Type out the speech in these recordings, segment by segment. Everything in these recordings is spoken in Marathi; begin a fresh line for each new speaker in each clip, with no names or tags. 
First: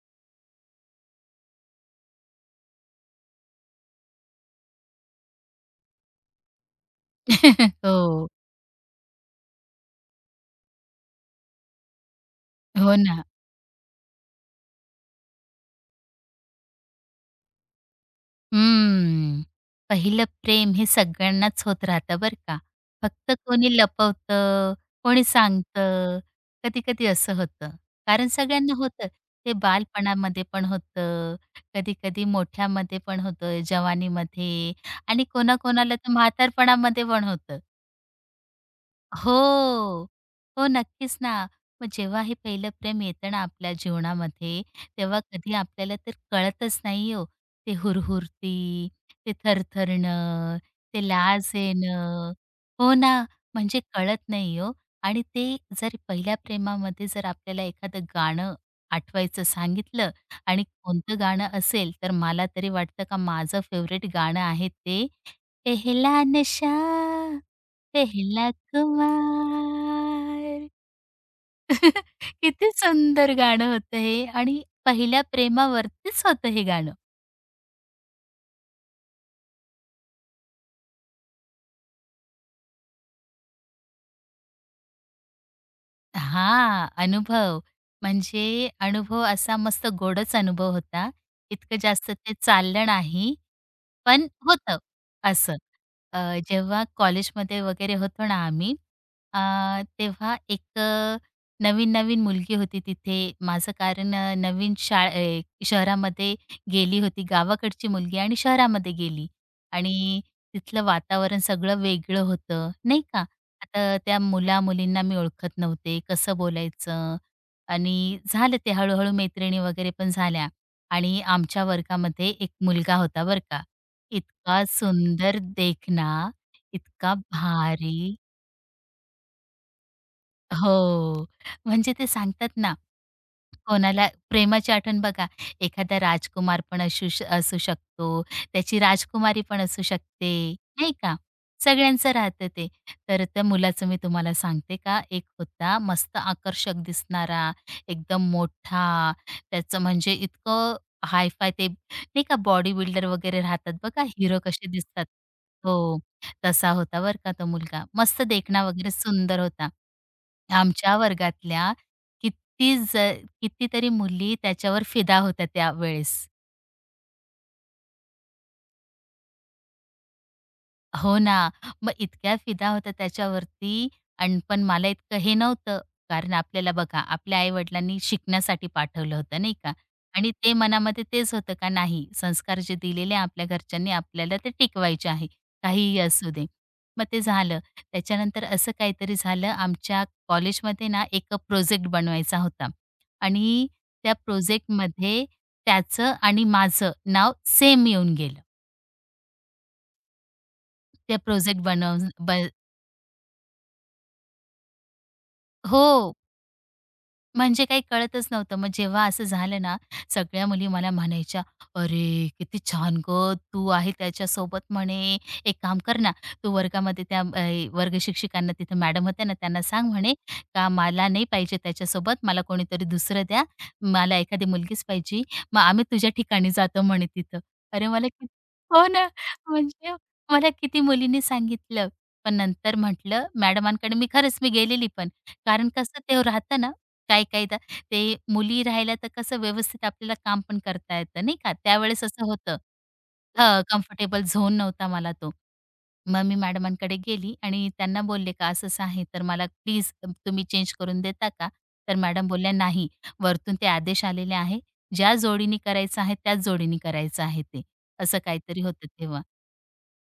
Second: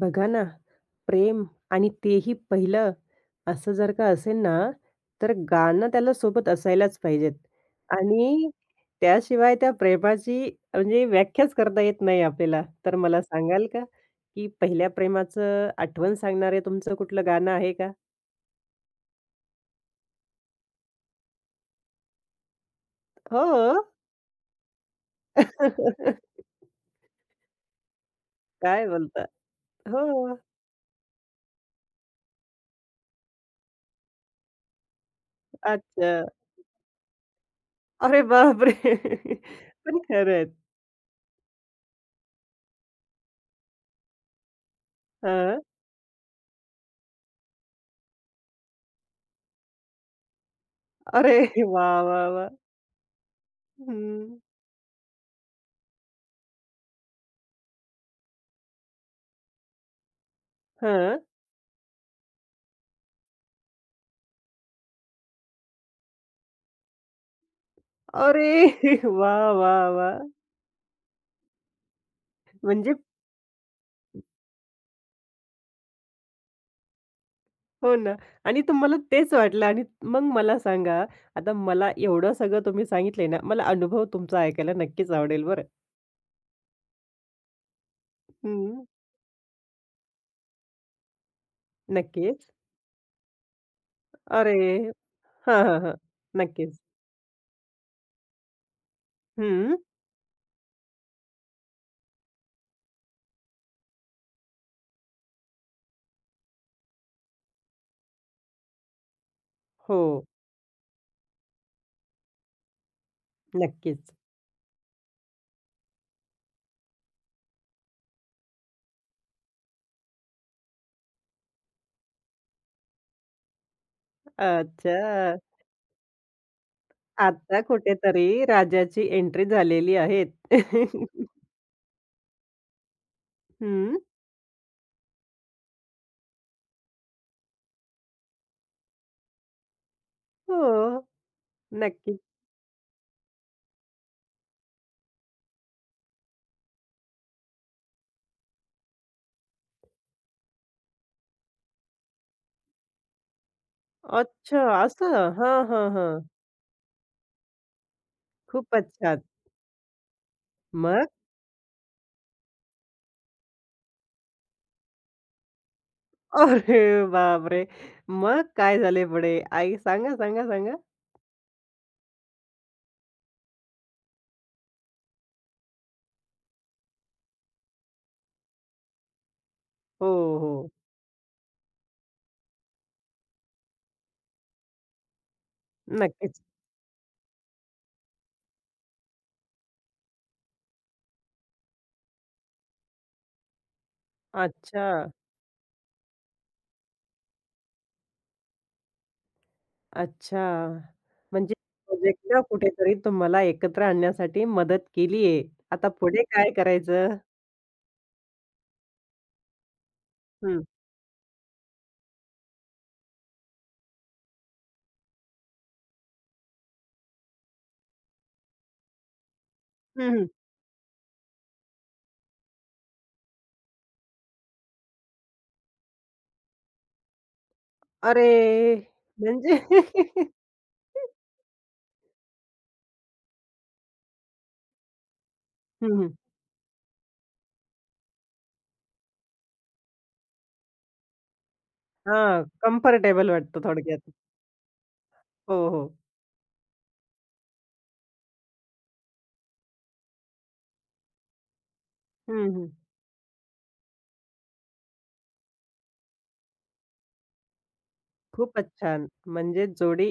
बघा ना, प्रेम आणि तेही पहिलं असं जर का असेल ना, तर गाणं त्याला सोबत असायलाच पाहिजेत
हो.
आणि त्याशिवाय त्या प्रेमाची म्हणजे व्याख्याच करता येत नाही आपल्याला. तर
हो
मला
ना.
सांगाल का, की पहिल्या प्रेमाचं आठवण सांगणारे तुमचं कुठलं गाणं आहे का?
हम्म. पहिलं प्रेम हे सगळ्यांनाच होत राहतं बरं का. फक्त
हो.
कोणी लपवतं, कोणी सांगतं, कधी-कधी असं होतं. कारण सगळ्यांना
काय
होतं.
बोलता?
ते
हो.
बालपणामध्ये पण होतं, कधी-कधी मोठ्यामध्ये पण होतं, जवानीमध्ये आणि कोणाकोणाला तर
अच्छा.
म्हातारपणामध्ये पण होतं.
अरे बापरे! पण
हो.
खरंच.
हो, नक्कीच ना. मग जेव्हा हे पहिलं प्रेम येतं ना आपल्या जीवनामध्ये, तेव्हा कधी
हां.
आपल्याला तर कळतच नाही हो. ते हुरहुरती, ते थरथरणं, ते
अरे
लाज
वाह, वाह,
येणं
वाह!
हो ना, म्हणजे कळत
हं.
नाही हो. आणि ते जर पहिल्या प्रेमामध्ये जर आपल्याला एखादं गाणं आठवायचं सांगितलं आणि
हां.
कोणतं गाणं असेल, तर मला तरी वाटतं का माझं फेव्हरेट गाणं आहे ते पहला नशा, पहला
अरे! वा वा वा
खुमार. किती
म्हणजे
सुंदर गाणं होतं हे आणि पहिल्या प्रेमावरतीच होतं हे गाणं.
हो ना. आणि तुम्हाला तेच वाटलं आणि मग मला सांगा, आता मला एवढं सगळं तुम्ही सांगितलंय ना, मला अनुभव तुमचा ऐकायला नक्कीच आवडेल बरं.
हां, अनुभव. म्हणजे
हं.
अनुभव असा मस्त गोडच अनुभव होता. इतकं जास्त ते
नक्कीच.
चाललं नाही पण
अरे!
होतं असं.
हां, हां, हां.
अ,
नक्कीच.
जेव्हा कॉलेजमध्ये वगैरे होतो ना आम्ही, अ,
हं.
तेव्हा एक नवीन-नवीन मुलगी होती तिथे. माझं कारण नवीन ए शहरामध्ये गेली होती. गावाकडची मुलगी आणि शहरामध्ये गेली आणि
हो.
तिथलं वातावरण सगळं वेगळं होतं, नाही का? आता
नक्कीच.
त्या मुला-मुलींना मी ओळखत नव्हते, कसं बोलायचं आणि झालं ते हळू मैत्रिणी वगैरे पण झाल्या आणि आमच्या वर्गामध्ये एक मुलगा होता बरं का. इतका
अच्छा.
सुंदर देखना, इतका
आता
भारी
कुठेतरी राजाची एंट्री झालेली आहे. हं.
हो. म्हणजे ते सांगतात ना, कोणाला प्रेमाची आठवण बघा, एखादा राजकुमार पण असू शकतो, त्याची राजकुमारी पण असू शकते,
हो.
नाही का? सगळ्यांचं
नक्कीच.
राहतं ते. तर त्या मुलाचं मी तुम्हाला सांगते का, एक होता मस्त आकर्षक दिसणारा, एकदम मोठा, त्याचं म्हणजे इतकं हाय ते नाही का बॉडी बिल्डर वगैरे राहतात बघा, हिरो
अच्छा
कसे दिसतात.
असं. हां, हां,
हो,
हां.
तसा होता बरं का तो मुलगा. मस्त देखणा
खूपच
वगैरे
छान.
सुंदर होता. आमच्या
मग?
वर्गातल्या किती ज कितीतरी मुली त्याच्यावर फिदा होत्या त्यावेळेस.
अरे बापरे! मग काय झाले पुढे? आई सांगा, सांगा, सांगा?
हो ना. मग इतक्या फिदा होत्या त्याच्यावरती आणि पण मला इतकं हे नव्हतं. कारण आपल्याला बघा, आपल्या आई-वडिलांनी शिकण्यासाठी पाठवलं होतं, नाही का?
हो,
आणि ते
हो.
मनामध्ये तेच होतं का नाही, संस्कार जे दिलेले आहे आपल्या घरच्यांनी आपल्याला ते टिकवायचे आहे, काहीही असू
नक्कीच.
दे. मग ते झालं. त्याच्यानंतर असं काहीतरी झालं आमच्या कॉलेजमध्ये ना एक प्रोजेक्ट बनवायचा होता आणि त्या
अच्छा,
प्रोजेक्टमध्ये त्याचं आणि माझं नाव सेम येऊन गेलं.
अच्छा.
त्या
म्हणजे
प्रोजेक्ट बनव
प्रोजेक्टला
ब
कुठेतरी तुम्हाला एकत्र आणण्यासाठी मदत केली आहे. आता
हो.
पुढे काय करायचं?
म्हणजे काही कळतच नव्हतं. मग जेव्हा असं झालं ना, सगळ्या
हं.
मुली मला म्हणायच्या, "अरे, किती छान गं तू आहे त्याच्यासोबत." म्हणे, "एक काम कर ना, तू वर्गामध्ये त्या वर्ग शिक्षिकांना तिथे मॅडम होत्या ना, त्यांना सांग
हं,
म्हणे
हं.
का मला नाही पाहिजे त्याच्यासोबत, मला कोणीतरी दुसरं द्या. मला एखादी मुलगीच पाहिजे. मग आम्ही तुझ्या ठिकाणी जातो" म्हणे तिथं. अरे मला किती
अरे!
हो ना,
म्हणजे
म्हणजे मला किती मुलींनी सांगितलं. पण नंतर म्हटलं मॅडमांकडे मी गेलेली पण. कारण
हं,
कसं
हं.
ते राहतं ना काही-काही तर ते मुली राहिल्या तर कसं व्यवस्थित आपल्याला काम पण करता येतं, नाही का? त्यावेळेस असं
हां,
होतं.
कम्फर्टेबल वाटतं
हं,
थोडक्यात.
कम्फर्टेबल झोन नव्हता मला तो.
हो, हो.
मग मी मॅडमांकडे गेली आणि त्यांना बोलले का असं-असं आहे, तर मला प्लीज तुम्ही चेंज करून देता का? तर मॅडम
हं,
बोलल्या,
हं.
"नाही, वरतून ते आदेश आलेले आहे. ज्या जोडीनी करायचं आहे त्याच जोडीनी करायचं आहे ते." असं काहीतरी
खूपच
होतं
छान.
तेव्हा.
म्हणजे जोडी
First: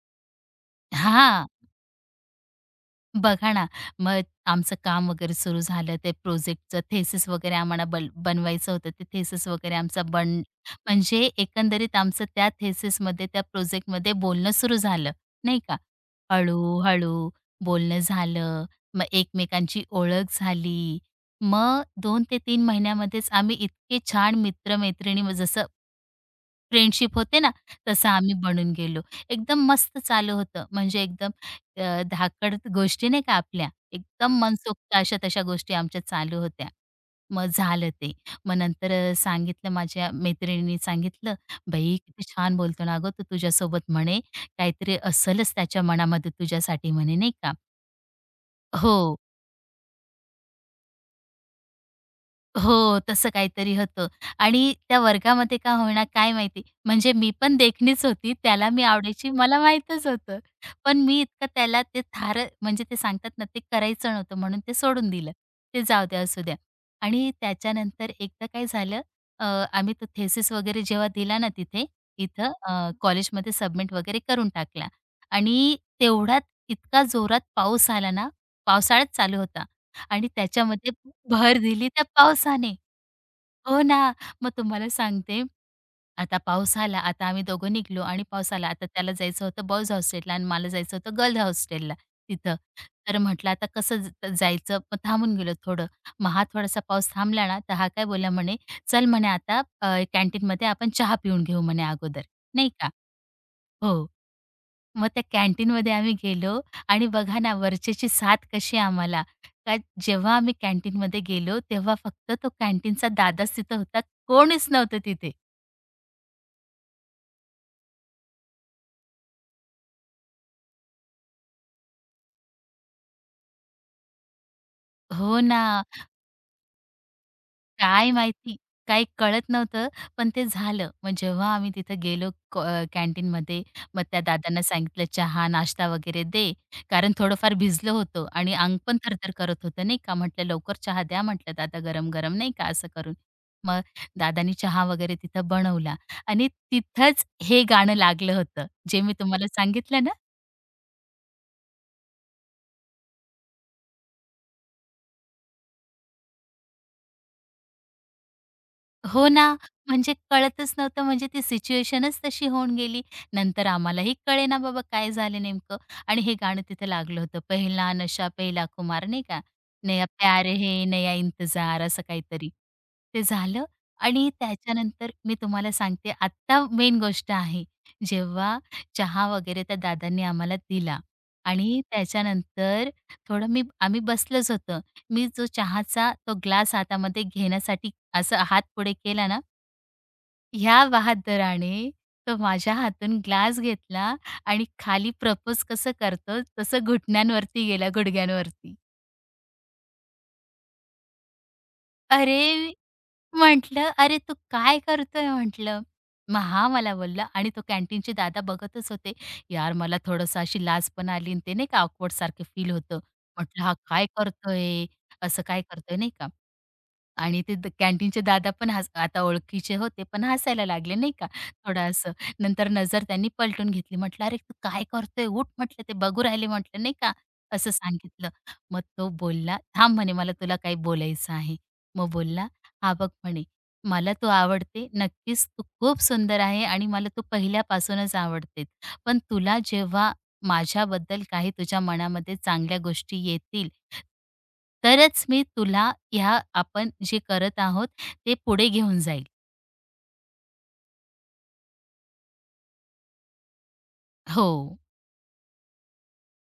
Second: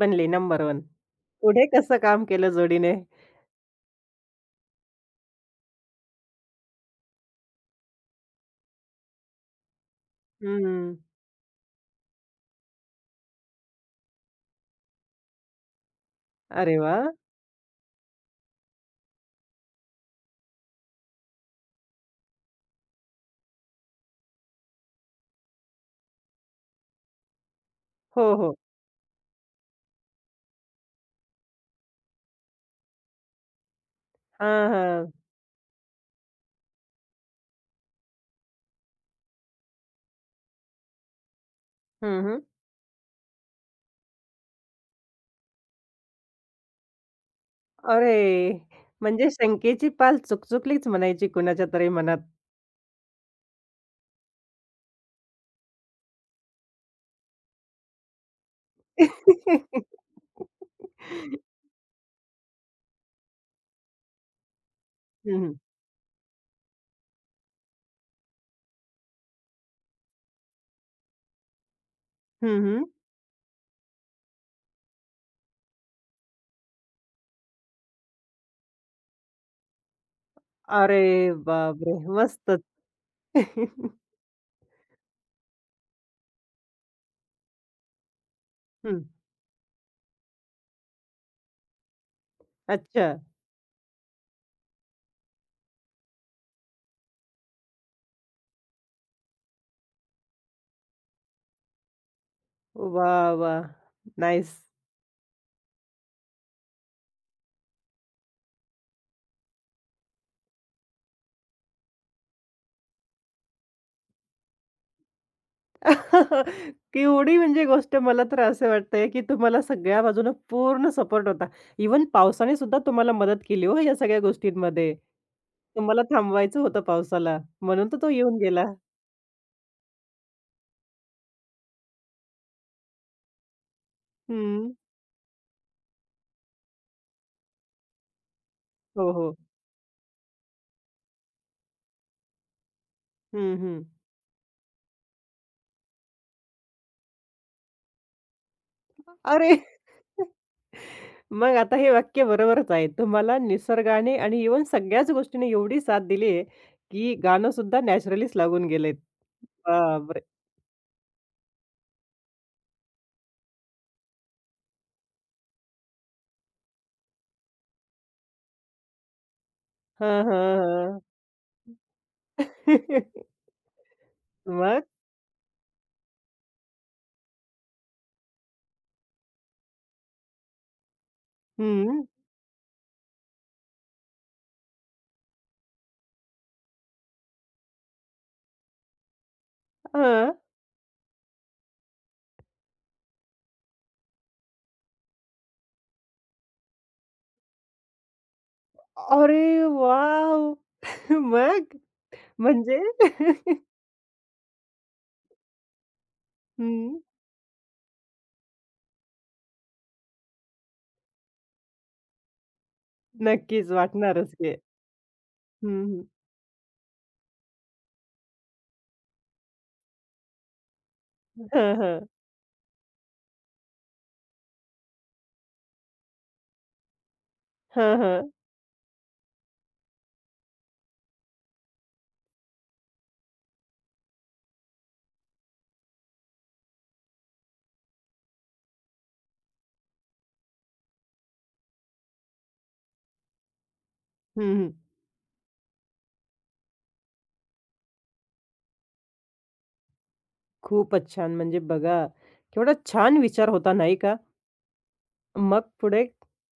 बनली नंबर वन,
हां.
पुढे कसं काम केलं जोडीने?
बघा ना, मग आमचं काम वगैरे सुरू झालं. ते प्रोजेक्टचं थेसिस वगैरे आम्हाला बनवायचं होतं. ते थेसिस वगैरे आमचा बन
हं.
म्हणजे एकंदरीत आमचं त्या थेसिसमध्ये, त्या प्रोजेक्टमध्ये बोलणं सुरू झालं, नाही का.
अरे वाह!
हळू-हळू बोलणं झालं, मग एकमेकांची ओळख झाली. मग 2 ते 3 महिन्यामध्येच आम्ही इतके छान मित्र जसं फ्रेंडशिप होते ना, तसं
हो,
आम्ही
हो.
बनून गेलो. एकदम मस्त चालू होतं. म्हणजे एकदम धाकड गोष्टी नाही का आपल्या, एकदम
हां,
मनसोक्त
हां.
अशा तशा गोष्टी आमच्या चालू होत्या. मग झालं ते. मग नंतर सांगितलं माझ्या मैत्रिणीने सांगितलं, "बाई
हं,
किती
हं.
छान बोलतो ना गं तो तुझ्यासोबत." म्हणे, "काहीतरी असलच त्याच्या मनामध्ये तुझ्यासाठी." म्हणे नाही का.
अरे!
हो.
म्हणजे शंकेची पाल चुकचुकलीच म्हणायची कुणाच्या तरी मनात.
हो, तसं काहीतरी होतं आणि त्या वर्गामध्ये का होईना काय माहिती, म्हणजे मी पण देखणीच होती, त्याला मी आवडायची मला माहीतच होतं. पण मी इतकं त्याला ते थारं म्हणजे ते सांगतात ना, ते करायचं नव्हतं म्हणून ते सोडून
हं,
दिलं.
हं.
ते जाऊ द्या, असू द्या. आणि त्याच्यानंतर एकदा काय झालं, अ, आम्ही तो थेसिस वगैरे जेव्हा दिला ना तिथे, इथं
हं, हं.
कॉलेजमध्ये सबमिट वगैरे करून टाकला आणि तेवढ्यात इतका जोरात पाऊस आला ना, पावसाळाच चालू होता. आणि त्याच्यामध्ये
अरे
भर दिली
बापरे!
त्या
मस्तच.
पावसाने. हो ना. मग तुम्हाला सांगते, आता पाऊस आला, आता आम्ही दोघं निघालो आणि पाऊस आला. आता
हं.
त्याला जायचं होतं बॉयज हॉस्टेलला आणि मला जायचं होतं गर्ल हॉस्टेलला तिथं.
अच्छा.
तर म्हटलं आता कसं जायचं? मग थांबून गेलो थोडं. मग हा थोडासा पाऊस थांबला ना, तर हा काय बोलला म्हणे, "चल म्हणे आता कॅन्टीनमध्ये आपण चहा पिऊन घेऊ म्हणे अगोदर." नाही का?
वाह, वाह!
हो.
नाईस.
मग त्या कॅन्टीनमध्ये आम्ही गेलो आणि बघा ना वरचेची साथ कशी आम्हाला. का जेव्हा आम्ही कॅन्टीनमध्ये गेलो, तेव्हा फक्त तो कॅन्टीनचा दादाच तिथं होता. कोणीच नव्हतं तिथे.
केवढी म्हणजे गोष्ट मला तर असं वाटतंय, की तुम्हाला सगळ्या बाजूनं पूर्ण सपोर्ट होता. इवन पावसाने सुद्धा तुम्हाला मदत केली हो या सगळ्या गोष्टींमध्ये.
हो ना.
तुम्हाला थांबवायचं होतं पावसाला, म्हणून तर तो
काय
येऊन
माहिती?
गेला.
काही कळत नव्हतं, पण ते झालं. मग जेव्हा आम्ही तिथं गेलो कॅन्टीनमध्ये, मग त्या दादांना
हं.
सांगितलं चहा, नाश्ता वगैरे दे. कारण थोडंफार भिजलो होतो आणि अंग पण
हो,
थरथर
हो.
करत होतं, नाही का. म्हटलं, "लवकर चहा द्या," म्हटलं, "दादा, गरम-गरम," नाही का, असं करून.
हं,
मग
हं.
दादांनी चहा वगैरे तिथं बनवला आणि तिथंच हे गाणं लागलं होतं, जे मी तुम्हाला
अरे!
सांगितलं ना.
मग आता हे वाक्य बरोबरच आहे. तुम्हाला निसर्गाने आणि इव्हन सगळ्याच गोष्टीने एवढी साथ दिली आहे, की गाणं सुद्धा नॅचरलीच लागून गेलंय.
हो ना, म्हणजे
बापरे!
कळतच नव्हतं म्हणजे ती सिच्युएशनच तशी होऊन गेली. नंतर आम्हालाही कळेना बाबा काय झालं नेमकं आणि हे गाणं तिथे लागलं होतं. पहिला नशा पहिला कुमार नाही का? "नया
हां, हां,
प्यार हे
हां.
नया इंतजार" असं काहीतरी. ते झालं आणि
मग?
त्याच्यानंतर मी तुम्हाला सांगते आत्ता मेन गोष्ट आहे. जेव्हा चहा वगैरे त्या दादांनी आम्हाला दिला आणि
हं.
त्याच्यानंतर थोडं आम्ही बसलोच होतो. मी जो चहाचा तो ग्लास हातामध्ये घेण्यासाठी असं हात पुढे केला ना,
हां.
ह्या बहादराने तो माझ्या हातून ग्लास घेतला आणि खाली प्रपोज कसं करतो तसं घुटण्यांवरती गेला, गुडघ्यांवरती.
अरे वाव मग?
अरे
म्हणजे?
म्हटलं, "अरे, तू काय करतोय?" म्हटलं. मग "हां" मला
हं.
बोलला आणि तो कॅन्टीनचे दादा बघतच होते. यार, मला थोडंसं अशी लाज पण आली आणि ते नाही का ऑकवर्ड सारखं फील होतं. म्हटलं,
नक्कीच
"हा काय
वाटणारच की.
करतोय? असं काय
हं,
करतोय?"
हं.
नाही का. आणि ते कॅन्टीनचे दादा पण आता ओळखीचे होते, पण हसायला लागले नाही का
हं,
थोडं
हं.
असं. नंतर नजर त्यांनी पलटून घेतली. म्हटलं, "अरे, तू काय करतोय? उठ," म्हटलं, "ते बघू राहिले," म्हटलं, नाही का, असं
हं,
सांगितलं.
हं.
मग तो बोलला, "थांब," म्हणे, "मला तुला काही बोलायचं आहे." मग बोलला हा बघ म्हणे, "मला तू आवडते. नक्कीच तू खूप सुंदर आहे आणि मला तू पहिल्यापासूनच आवडते. पण तुला जेव्हा माझ्याबद्दल काही तुझ्या मनामध्ये चांगल्या गोष्टी येतील,
हं, हं.
तरच मी तुला ह्या आपण जे करत आहोत, ते पुढे घेऊन जाईल."
खूपच छान. म्हणजे बघा, केवढा छान विचार होता नाही का?
हो.
मग पुढे?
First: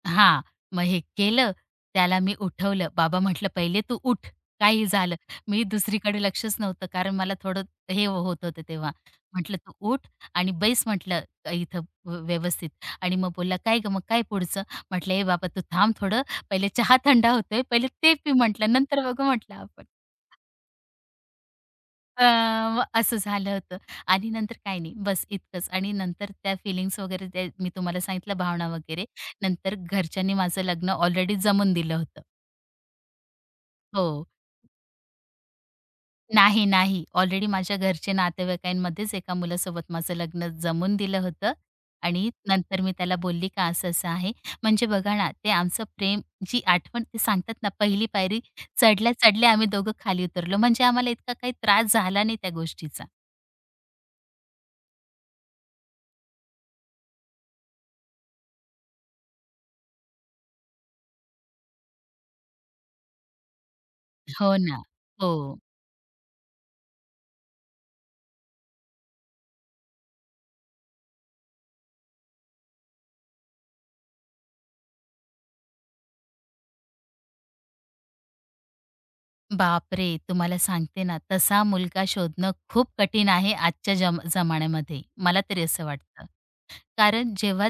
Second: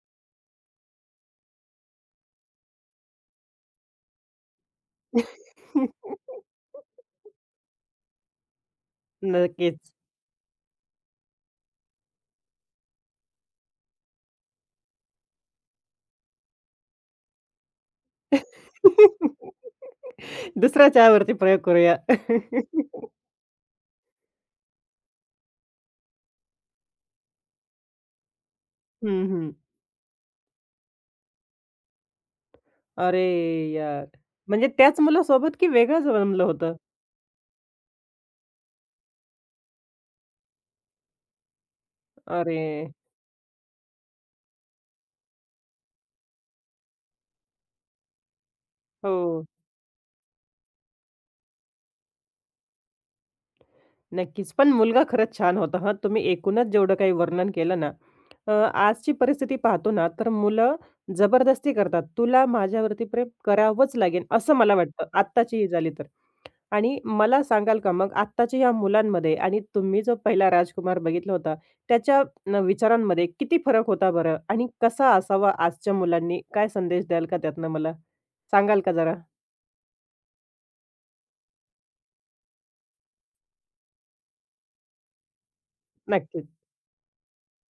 हां. मग हे केलं, त्याला मी उठवलं. बाबा म्हटलं, "पहिले तू उठ, काही झालं." मी दुसरीकडे लक्षच नव्हतं, कारण मला थोडं हे होत होतं तेव्हा. म्हटलं, "तू
नक्कीच.
उठ आणि बैस," म्हटलं, "इथं व्यवस्थित." आणि मग बोलला, "काय गं, मग काय पुढचं?" म्हटलं, "ए बाबा, तू थांब थोडं. पहिले चहा थंड होतोय, पहिले ते पी," म्हटलं, "नंतर बघू," म्हटलं, "आपण."
दुसऱ्या चहावरती प्रयोग करूया.
अ, मग असं झालं होतं आणि नंतर काही नाही, बस इतकंच आणि नंतर त्या फिलिंग्स वगैरे ते मी तुम्हाला सांगितलं भावना वगैरे.
हं, हं.
नंतर घरच्यांनी माझं लग्न ऑलरेडी जमवून दिलं होतं.
अरे यार!
हो.
म्हणजे त्याच मुलासोबत की वेगळंच बनलं
नाही,
होतं?
नाही. ऑलरेडी माझ्या घरचे नातेवाईकांमध्येच एका मुलासोबत माझं लग्न जमवून दिलं होतं आणि
अरे!
नंतर मी त्याला बोलली का असं-असं आहे. म्हणजे बघा ना, ते आमचं प्रेम जी आठवण ते सांगतात ना, पहिली पायरी
हो.
चढल्या-चढल्या आम्ही दोघं खाली उतरलो. म्हणजे आम्हाला इतका काही त्रास झाला नाही त्या गोष्टीचा.
नक्कीच. पण मुलगा खरंच छान होता हां. तुम्ही एकूणच जेवढं काही वर्णन केलं ना, आजची परिस्थिती पाहतो ना, तर मुलं जबरदस्ती करतात. तुला माझ्यावरती प्रेम करावंच लागेल,
हो
असं मला
ना.
वाटतं
हो.
आत्ताची ही झाली तर. आणि मला सांगाल का मग आत्ताच्या या मुलांमध्ये आणि तुम्ही जो पहिला राजकुमार बघितला होता, त्याच्या विचारांमध्ये किती फरक होता बरं? आणि कसा असावा आजच्या मुलांनी? काय संदेश द्याल का त्यातनं मला? सांगाल का जरा?
बापरे! तुम्हाला सांगते ना, तसा मुलगा शोधणं खूप कठीण आहे आजच्या जमान्यामध्ये. मला तरी असं वाटतं.
नक्कीच.
कारण जेव्हा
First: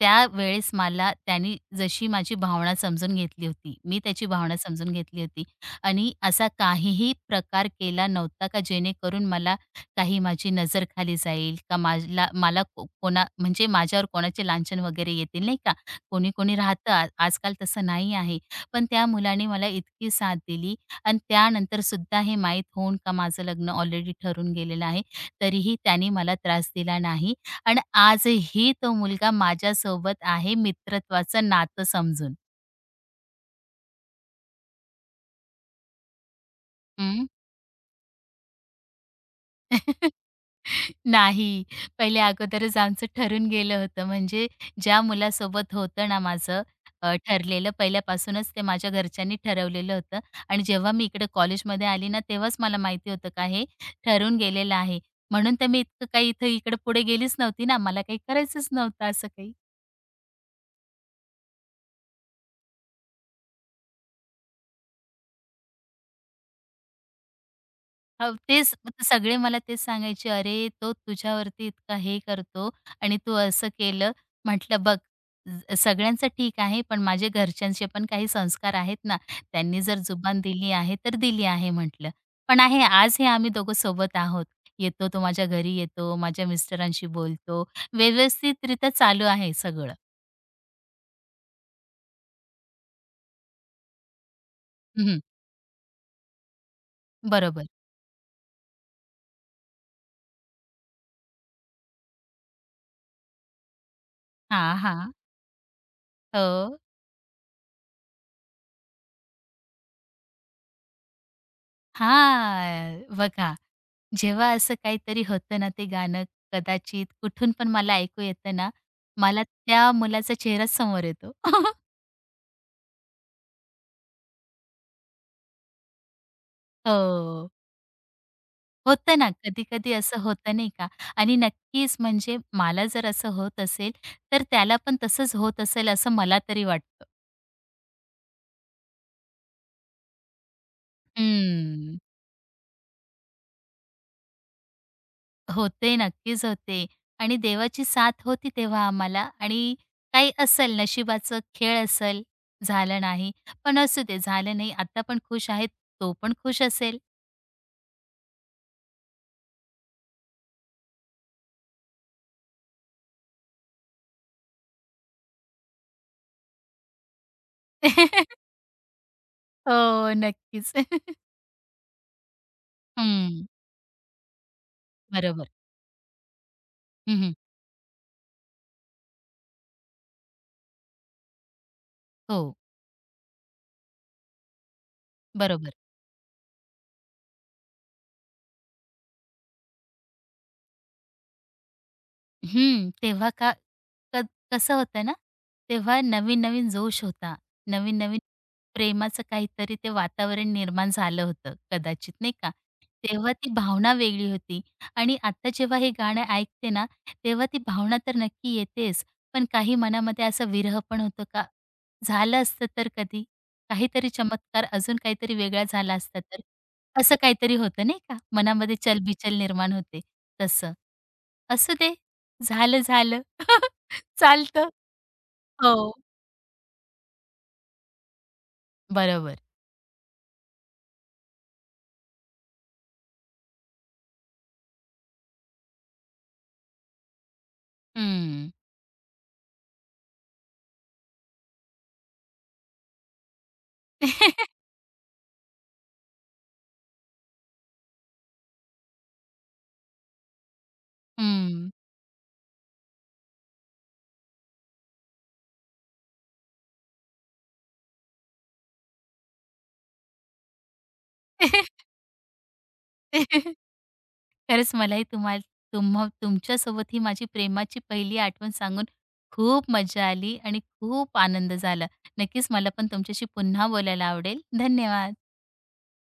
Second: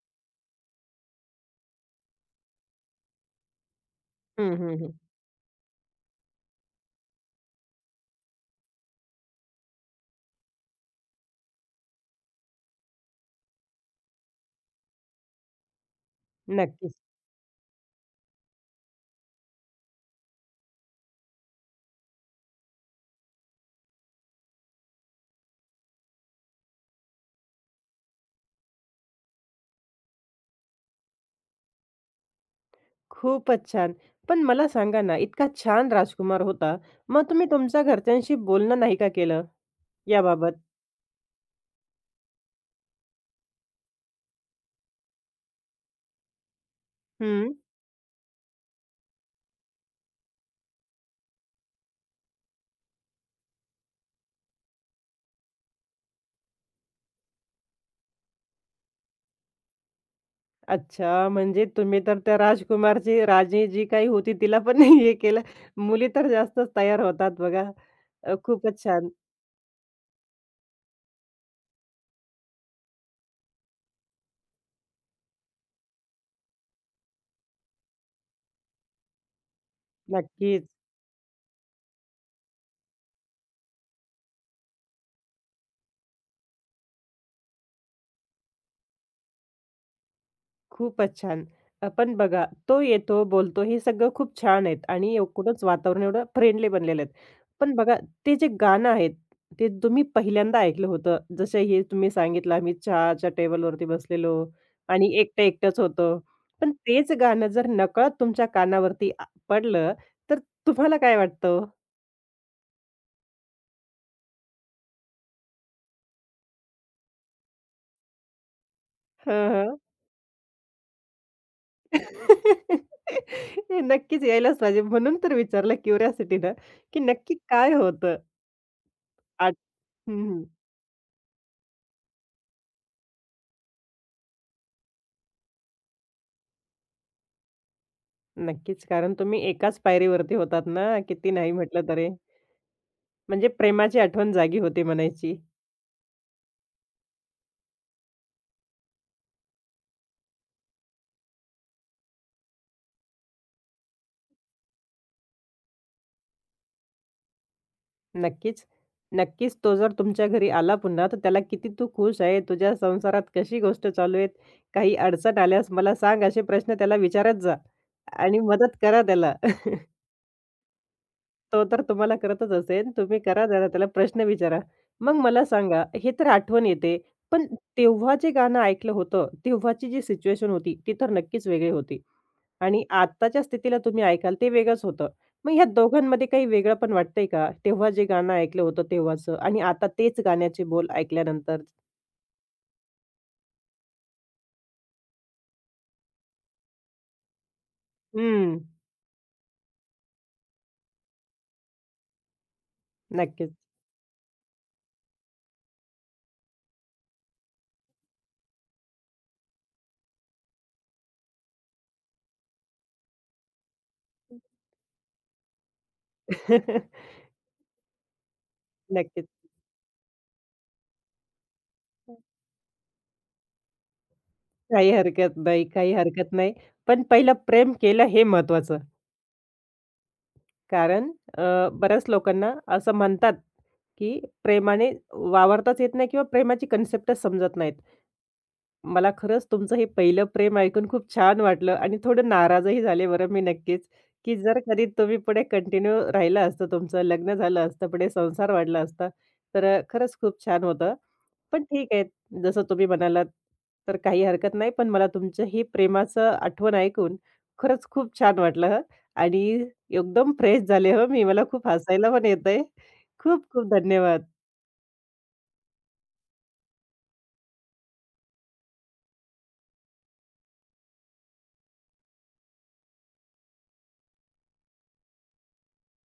त्यावेळेस मला त्याने जशी माझी भावना समजून घेतली होती, मी त्याची
हं,
भावना
हं,
समजून
हं.
घेतली होती आणि असा काहीही प्रकार केला नव्हता का जेणेकरून मला काही माझी नजर खाली जाईल का मला मला कोणा म्हणजे माझ्यावर कोणाचे लांछन वगैरे येतील नाही का. कोणी-कोणी राहतं
नक्कीच.
आजकाल तसं नाही आहे. पण त्या मुलाने मला इतकी साथ दिली आणि त्यानंतर सुद्धा हे माहीत होऊन का माझं लग्न ऑलरेडी ठरून गेलेलं आहे, तरीही त्याने मला त्रास दिला नाही आणि आजही तो मुलगा माझ्यासोबत आहे मित्रत्वाचं नातं समजून.
खूपच छान. पण मला सांगा ना, इतका छान राजकुमार होता,
हं.
मग तुम्ही तुमच्या घरच्यांशी बोलणं नाही का केलं याबाबत?
नाही. पहिले अगोदरच आमचं ठरून गेलं होतं. म्हणजे ज्या मुलासोबत होतं ना माझं
हं.
ठरलेलं पहिल्यापासूनच ते माझ्या घरच्यांनी ठरवलेलं होतं आणि जेव्हा मी इकडे कॉलेजमध्ये आली ना, तेव्हाच मला माहिती होतं का हे ठरून गेलेलं आहे. म्हणून तर मी इतकं काही इथं इकडे पुढे गेलीच नव्हती ना. मला काही करायचंच नव्हतं असं काही.
अच्छा, म्हणजे तुम्ही तर त्या राजकुमारची राणी जी काही होती तिला पण हे केलं. मुली तर जास्तच तयार होतात बघा.
हो, तेच
खूपच छान.
सगळे मला तेच सांगायचे, "अरे, तो तुझ्यावरती इतका हे करतो आणि तू असं केलं." म्हटलं, "बघ, सगळ्यांचं ठीक आहे, पण माझ्या घरच्यांचे पण काही संस्कार आहेत ना. त्यांनी जर जुबान
नक्कीच.
दिली आहे, तर दिली आहे," म्हटलं. "पण आहे, आज हे आम्ही दोघं सोबत आहोत. येतो, तो माझ्या घरी येतो, माझ्या मिस्टरांशी बोलतो. व्यवस्थितरित्या चालू आहे सगळं."
खूपच छान. पण बघा तो येतो, बोलतो हे सगळं खूप छान आहेत आणि
हं,
एकूणच वातावरण एवढं फ्रेंडली बनलेलं आहे.
बरोबर.
पण बघा ते जे गाणं आहे, ते तुम्ही पहिल्यांदा ऐकलं होतं. जसं हे तुम्ही सांगितलं आम्ही चहाच्या टेबलवरती बसलेलो
हां,
आणि
हां.
एकटं-एकटंच होतो. पण
हो.
तेच गाणं जर नकळत तुमच्या कानावरती पडलं, तर तुम्हाला काय वाटतं
हां, बघा. जेव्हा असं काहीतरी होतं ना, ते गाणं कदाचित कुठून पण मला ऐकू येतं ना, मला
हं, हं.
त्या मुलाचा चेहराच समोर येतो.
हे नक्कीच यायलाच पाहिजे म्हणून तर विचारलं क्युरिओसिटीनं, की नक्की
हो.
काय होतं?
होतं ना,
आठ
कधी-कधी असं होतं नाही का? आणि नक्कीच म्हणजे मला जर असं होत असेल, तर त्याला पण तसंच होत असेल असं मला तरी वाटतं.
नक्कीच. कारण तुम्ही एकाच पायरीवरती होतात ना, किती नाही म्हटलं
हं.
तरी. म्हणजे प्रेमाची आठवण जागी होते म्हणायची.
होते, नक्कीच होते. आणि देवाची साथ होती तेव्हा आम्हाला आणि काही असेल नशिबाचं खेळ असेल, झालं नाही. पण असू दे, झालं नाही. आता पण खुश आहे, तो पण खुश असेल.
नक्कीच. नक्कीच तो जर तुमच्या घरी आला पुन्हा, तर त्याला किती तू खुश आहे? तुझ्या संसारात कशी गोष्ट चालू आहेत? काही अडचण आल्यास मला सांग, असे प्रश्न त्याला विचारत जा आणि मदत करा त्याला.
हो, नक्कीच.
तो तर तुम्हाला करतच असेल. तुम्ही करा
हं,
जरा त्याला प्रश्न विचारा. मग मला
बरोबर.
सांगा, हे तर आठवण येते,
हं,
पण तेव्हा जे गाणं ऐकलं होतं, तेव्हाची जी सिच्युएशन होती, ती तर नक्कीच वेगळी होती.
हो,
आणि आत्ताच्या स्थितीला तुम्ही ऐकाल ते वेगळंच होतं. मग ह्या
बरोबर.
दोघांमध्ये काही वेगळंपण वाटतंय का? तेव्हा जे गाणं ऐकलं होतं तेव्हाचं आणि आता तेच गाण्याचे बोल ऐकल्यानंतर?
हं, तेव्हा का क कसं होतं ना, तेव्हा नवीन-नवीन जोश होता. नवीन-नवीन
हं.
प्रेमाचं काहीतरी ते वातावरण निर्माण झालं होतं कदाचित, नाही का? तेव्हा ती
नक्कीच.
भावना वेगळी होती आणि आता जेव्हा हे गाणं ऐकते ना, तेव्हा ती भावना तर नक्की येतेच, पण काही मनामध्ये असा विरह पण होतो का? झालं असतं तर कधी? काहीतरी चमत्कार अजून काहीतरी वेगळा झाला असता तर? असं काहीतरी होतं नाही का? मनामध्ये
नक्कीच.
चलबिचल निर्माण होते, तसं. असू दे झालं, झालं. चालतं.
काही हरकत नाही,
हो,
काही हरकत नाही. पण पहिलं प्रेम केलं हे महत्त्वाचं.
बरोबर.
कारण बऱ्याच लोकांना असं म्हणतात, की प्रेमाने वावरताच येत नाही किंवा प्रेमाची कन्सेप्टच समजत नाहीत.
हं.
मला खरंच तुमचं हे पहिलं प्रेम ऐकून खूप छान वाटलं आणि थोडं नाराजही झाले बरं मी नक्कीच, की जर कधी तुम्ही पुढे कंटिन्यू राहिलं असतं तुमचं, लग्न झालं असतं, पुढे संसार वाढला असता, तर खरंच खूप छान होतं. पण
हं.
ठीक आहे, जसं तुम्ही म्हणालात, तर काही हरकत नाही. पण मला तुमचं हे प्रेमाचं आठवण ऐकून खरंच खूप छान वाटलं हं आणि एकदम फ्रेश झाले हो मी. मला खूप हसायला पण येतंय. खूप खूप धन्यवाद.
खरंच मलाही तुम्हा तुम्हा तुमच्यासोबत ही माझी प्रेमाची पहिली आठवण सांगून खूप मजा आली आणि खूप आनंद झाला. नक्कीच मला पण तुमच्याशी पुन्हा बोलायला आवडेल. धन्यवाद.